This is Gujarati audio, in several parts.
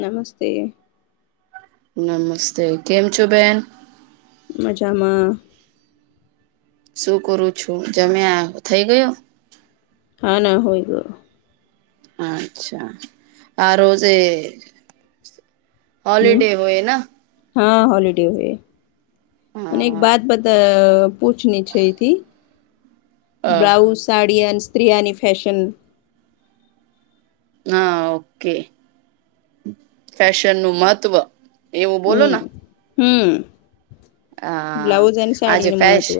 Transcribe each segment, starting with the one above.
નમસ્તે. નમસ્તે કેમ છો બેન. મજામાં. શું કરું છું જમ્યા થઈ ગયો. હા ના હોયું અચ્છા આ રોજે હમ હોલીડે હોય હા હોલીડે હોય મ એક હા બાત બતા પૂછની છે એથી અ બ્લાઉઝ સાડી અને સ્ત્રીિયાની ફેશન હા ઓકે ફેશન નું મહત્વ એવું બોલો હમ ને હમ હા બ્લાઉઝ અને આજે સાડીનું ફેશ મહત્ત્વ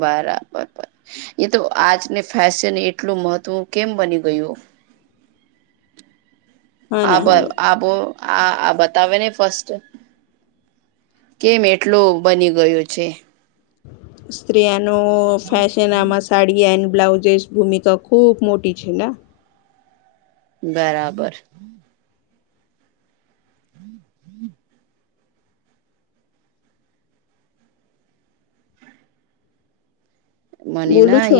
બરાબર. એ તો આજને ફેશન એટલું મહત્વ કેમ બની ગયું હા ના આ હા ના આ આ આ બતાવે ને ફસ્ટ કેમ એટલું બની ગયો છે. સ્ત્રીિયા ન ફેશન આમાં સાડી એન્ડ બ્લાઉઝસ ભૂમિકા ખૂબ મોટી છે ને. બરાબર. [inaudible] મની બોલું ના છો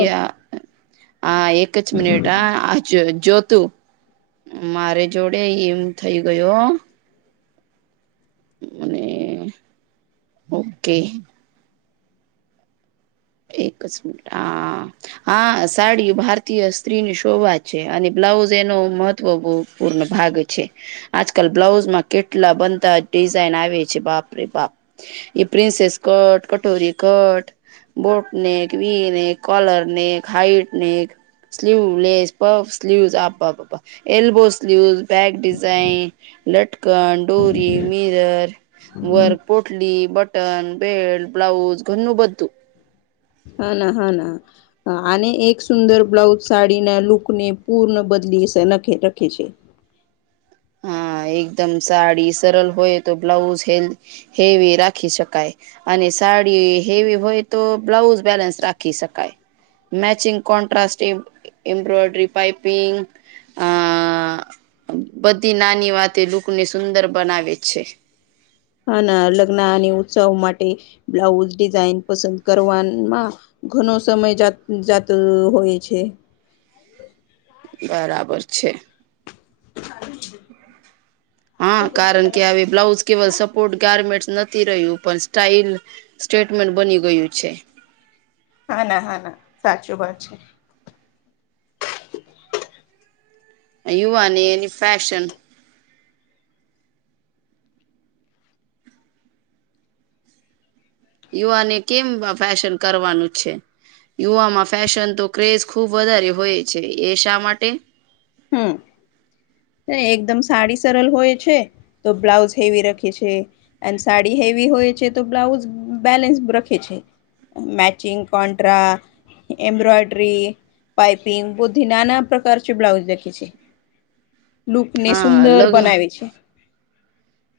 આ એક જ મિનિટ આ આ જોતું મારે જોડે એમ થઈ ગયો અને ઓકે. એક જ મિનિટ હા સાડી ભારતીય સ્ત્રીની શોભા છે અને બ્લાઉઝ એનો મહત્વ બહું પૂર્ણ ભાગ છે. આજકાલ બ્લાઉઝમાં કેટલા બધા ડિઝાઇન આવે છે બાપ રે બાપ એ પ્રિન્સેસ કટ કટોરી કટ બોટ ને એક વ ને એક કલર ને એક હાઈટ ને એક સ્લીવ લેસ પફ સ્લીવ આપ એલ્બો સ્લીવસ બેક ડિઝઇન લટકન ડોરી મિર વર્ પોટલી બટન બેલ્ટ બ્લાઉઝ ઘનું બધું હા ના હા ના. હ અને એક સુંદર બ્લાઉઝ સાડીના લૂકને પૂર્ણ બદલીખ રખે છે હા એકદમ સાડી સરળ હોય તો બ્લાઉઝ હે હેવી રાખી શકાય. અને સાડી હેવી હોય તો બ્લાઉઝ બેલેન્સ રાખી શકાય મેચિંગ કોન્ટ્રાસ એમ્બ્રોયડરી પાઇપિંગ આ. બધી નાની વાતે લૂકને સુંદર બનાવે છે. હ ના લગ્ન અને ઉત્સવ માટે બ્લાઉઝ ડિઝઇન પસંદ કરવામાં ઘનો સમય જાત જાત હોય છે. બરાબર છે. હા કારણ કે આવી બ્લાઉઝ કેવલ સપોર્ટ ગારમેન્ટસ નથી રહ્યું પણ સ્ટાઈલ સ્ટેટમેન્ટ બની ગયું છે હા ના હા ના સાચું વાત છે. યુવાને એની ફેશન યુવાને કેમ ફેશન કરવાનું છે યુમાં ફેશન તો ક્રેઝ ખુબ વધારે હોય છે એ શા માટે હમ એકદમ સાડી સરળ હોય છે તો બ્લાઉઝ હેવી રાખે છે અને સાડી હેવી હોય છે તો બ્લાઉઝ બેલેન્સ રખે છે મેચિંગ કોંન્ટ્રા એમ્બ્રોયડરી પપિંગ બુધી નાના પ્રકાર છે બ્લાઉઝ દખી છે લુક ને હા સુંદર લગ બનાવે છે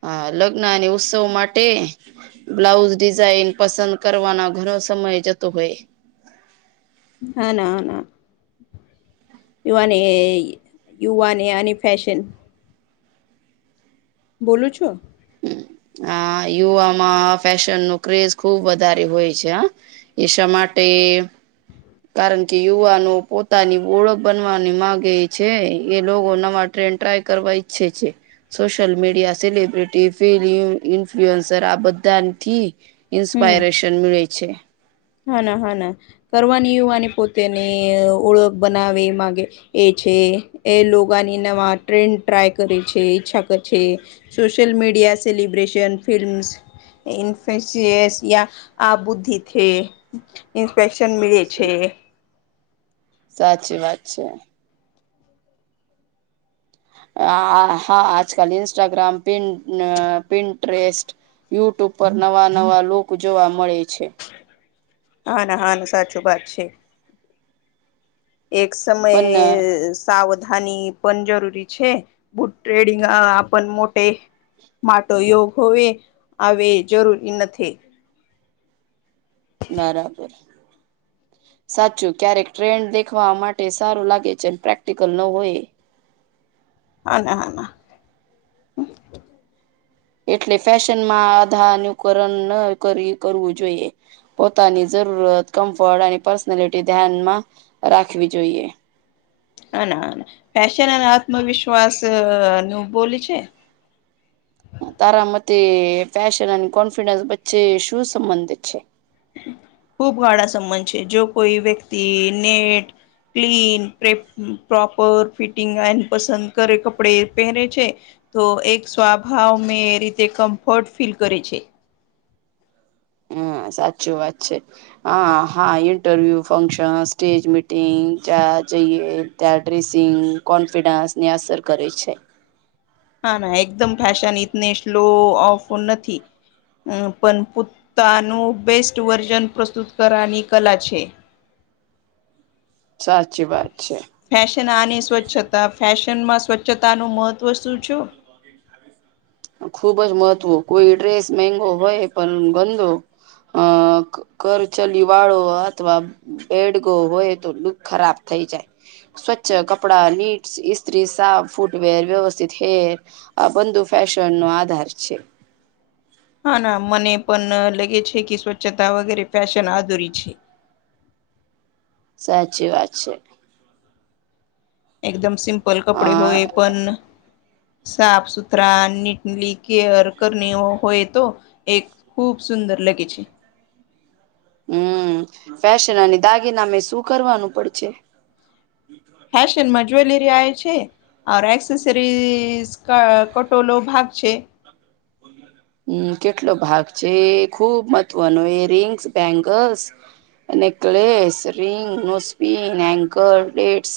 હા લગ્ન અને ઉત્સવ માટે બ્લાઉઝ ડિઝઇન પસંદ કરવાનો ઘણો સમય જતો હોય હના હના ુવાને યુવાને અને અને ફૅેશન બોલું છો આ યુવામાં ફેશન ન ક્રેઝ ખુબ વધારે હોય છે હ એ શ માટે કારણ કે યુવાનો પોતાની ઓળખ બનવાની મામાંગે છે એ લોકો નવા ટ્રેન્ડ ટ્રાય કરવા ઈચ્છે છે સોશિયલ મીડિયા સેલિબ્રિટી ફમ ઇન્ફ્લુઅન્સર આ બધાથી હમ ઇન્સ્પાયરેશન મળે છે હા ના હા ના કરવાની એયવાની પોતેની ઓળખ બનાવે એ માગે એ છે એ લોાની નવા ટ્રેન્ડ ટ્રાય કરે છે ઈચ્છા કરે છે સોશલ મીડિયા સેલિબ્રેશન ફિલ્મ્સ ઇફ્સિયસ યા આબુદ્ધિ થે ઇન્સ્પેક્શન મળે છે સાચી વાત છે હા આજકાલ ન્સ્ટાગ્રામ પિ પિસ્ટ યુટ્યુબ પર નવા નવા લુક જોવા મળે છે હન હ સાચી વાત છે એક સમયે પણ સાવધાની પણ જરૂરી છે બુટ ટ્રેડિંગ પણ મોટે માટો યોગ હોવે આવે જરૂરી નથી બરાબર સાચું ક્યારેક ટ્રેન્ડ દેખવા માટે સારું લાગે છે પ્રેક્ટિકલ ન હોય હા ના હ ના એટલે ફેશનમાં આધાર નુકરણ ન કરવું જોઈએ પોતાની જરૂરત કમ્ફર્ટ અને પર્સનલિટી ધ્યાનમાં રાખવી જોઈએ હ ના ફેશન અને આત્મવિશ્વાસ નું બોલ છે તારા મત ફશન અન્ કન્ફિડનસ બચે શૂ સંબંધ છે છે ખુબ ગાળા સંબંધ છે જો કોઈ વ્યક્તિ નેટ ક્લીન પ્રોપર ફિટિંગ એનપસંદ કરે કપડે પહેરે છે તો એક સ્વભાવ મેં એ રીતે કમ્ફર્ટ ફીલ કરે છે હમ સાચું વાત છે હા હા ઇન્ટરવ્યુ ફંક્શન સ્ટેજ મીટિંગ ત્યાં જઈએ ત્યાં ડ્રેસિંગ કોન્ફિડન્સ ને અસર કરે છે હા ના એકદમ ફેશન ઇતને સ્લો ઓફ નથી અ પણ પોતાનું બેસ્ટ વર્જન પ્રસ્તુત કરવાની કલા છે સાચી વાત છે ફેશન આની સ્વચ્છતા ફેશનમાં સ્વચ્છતાનું મહત્ત્વ શું છું [inaudible] ખુબ જ મહત્વ કોઈ ડ્રેસ મંગો હોય પણ ગંદો અ કરચલીવાળો અથવા બેડગ હોય તો લુક ખરાબ થઈ જાય સ્વચ્છ કપડા નીટ સ્ત્રી સાફ ફૂટવેર વ્યવસ્થિત હેર આ બંધુ ફેશન નો આધાર છે હા ના મને પણ લાગે છે કે સ્વચ્છતા વગેરે ફેશન આધુરી છે સાચી વાત છે એકદમ સિમ્પલ અ કપડે હોય પણ સાફ સુથરા નીટલી કેયર કર હોય તો એક ખૂબ સુંદર લગે છે હમ ફેશન અને દાગીનામે શું કરવાનું પડશે ફશનમાં જ્વેલરી છે આ એકક્સસરીઝ કટોલો ભાગ છે બના હમ કેટલો ભાગ છે ખુબ મહત્વનો એ rings bangles necklace ring નસ્પિન hanger રેટ્સ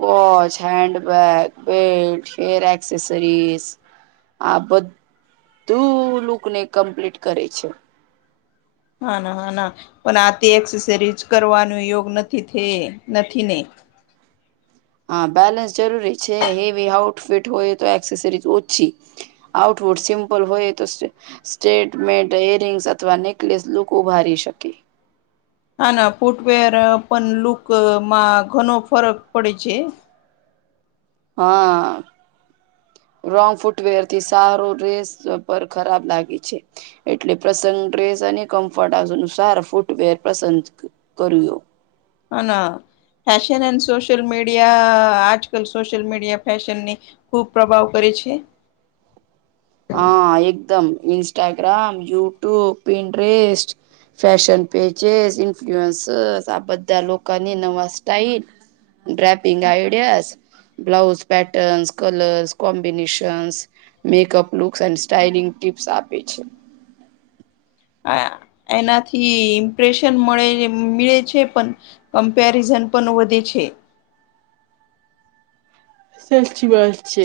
watch handbag belt hair accessories આ બધ તું લુક ને કમ્પ્લીટ કરે છે હા ના હા ના પણ આ તે એક્સસરીજ કરવાનું યોગ નથી નથી ને હા બેલેન્સ જરૂરી છે હેવી આઉટફિટ હોય તો એક્સેસરી ઓછી આઉટવુટ સિમ્પલ હોય તો સ્ટેટમે ર રિંગ્સ અથવા નેકલેસ લુક ઉભારી શકે હા ના ફૂટવેર પણ લુકમાં ઘણો ફરક પડે છે હા રોંગ ફૂટવેર થી સારો રેસ પર ખરાબ લાગે છે એટલે પ્રસંગ ડ્રેસ અને કમફટ આ સારા ફૂટવેર પસંદ કર્યો હ ના ફશન એન્ડ સોશયલ મીડિયા આજ કલ સોશિયલ મીડિયા ફશનની ખૂબ પ્રભાવ કરે છે હા એકદમ Instagram YouTube Pinterest fashion pages influencers આ બધા લોકોકની નવા style draping ideas blouse patterns colours combinations makeup looks and styling tips આપે છે એનાથી ઇમ્પ્રેશન મળે મળે છે પણ કમ્પેરિઝન પણ વધે છે સેચી વાત છે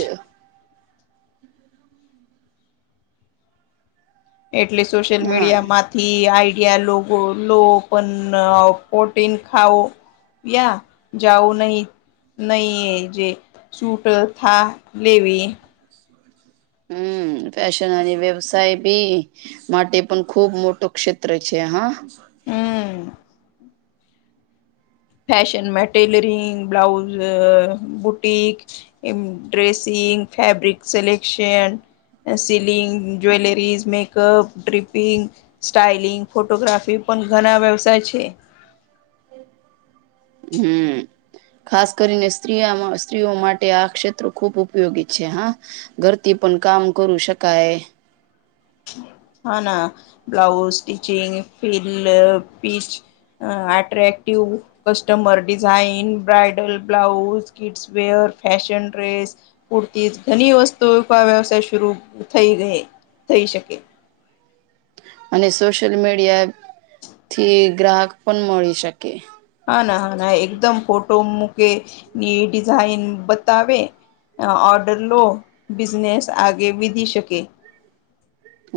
એટલે સોશિયલ હા. મીડિયામાં થી આઈડિયા લો લો પણ પ્રોટીન ખાઓ યા જાવું નહી નહી એ જે સૂટ થા લેવી હમ ફશનની વ્યવસાય ભી માટે પણ ખુબ મોટો ક્ષેત્ર છે હા હમ ફશન મેટેલરિંગ બ્લાઉઝ બુટક એ ડ્રેસિંગ ફેબ્રિક સલેકશન સીલિંગ jewelleries makeup dripping styling photography પણ ઘણા વ્યવસાય છે હમ ખાસ કરીને સ્ત્રીમાં સ્ત્રીઓ માટે આ ક્ષેત્રો ખુબ ઉપયોગી છે હા ઘરથી પણ કામ કરુ શકાય. હા ના બ્લાઉઝ સ્ટિચિંગ, ફિલ પીચ, અ attractive. Customer design bridal blouse, kids wear, fashion dress પૂરતી ઘણી વસ્તુ આ વ્યવસાય શરૂ થઈ ગ થઈ શકે. અને સોશિયલ મીડિયા થી ગ્રાહક પણ મળી શકે. હા ના હા ના એકદમ ફોટો મૂકે ની ડિઝાઇન બતાવે. ઓર્ડર લો બિઝનેસ આગે વિધી શકે.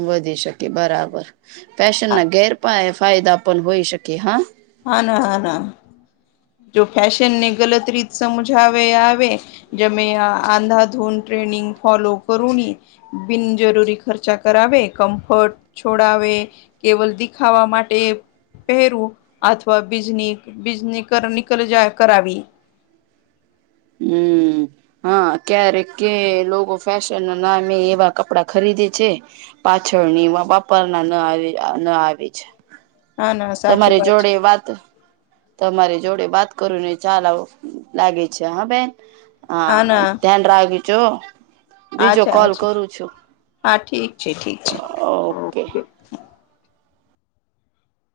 વધી શકે બરાબર ફેશન ના ગેરપ ફાયદા પણ હોઈ શકે હા. હા ના હા ના જો ફેશન ને ગલત રીત સમજાવે આવે જમે આંધાધૂન ટ્રેનિંગ ફોલો કરુ બિનજરૂરી ખર્ચા કરાવે કમ્ફર્ટ છોડાવે કેવલ દિખાવા માટે પહેરું. અથવા બિઝની બિજની કર નિકલ જ કરવી. હમ્મ. હા ક્યારે કે લોકો ફેશન નામે એવા કપડા ખરીદે છે. પાછળની બાપરના ન આવી ન આવી છે. હા ના સાચું તમારી જોડે છે વાત તમારી જોડે વાત કરું ને ચાલવ લાગે છે હા બેન. હા ધ્યાન રાાગજો. બીજો અચ્છા કોલ અચ્છા ઠીક કરું છું હા ઠીક છે ઠીક છે ઓકે.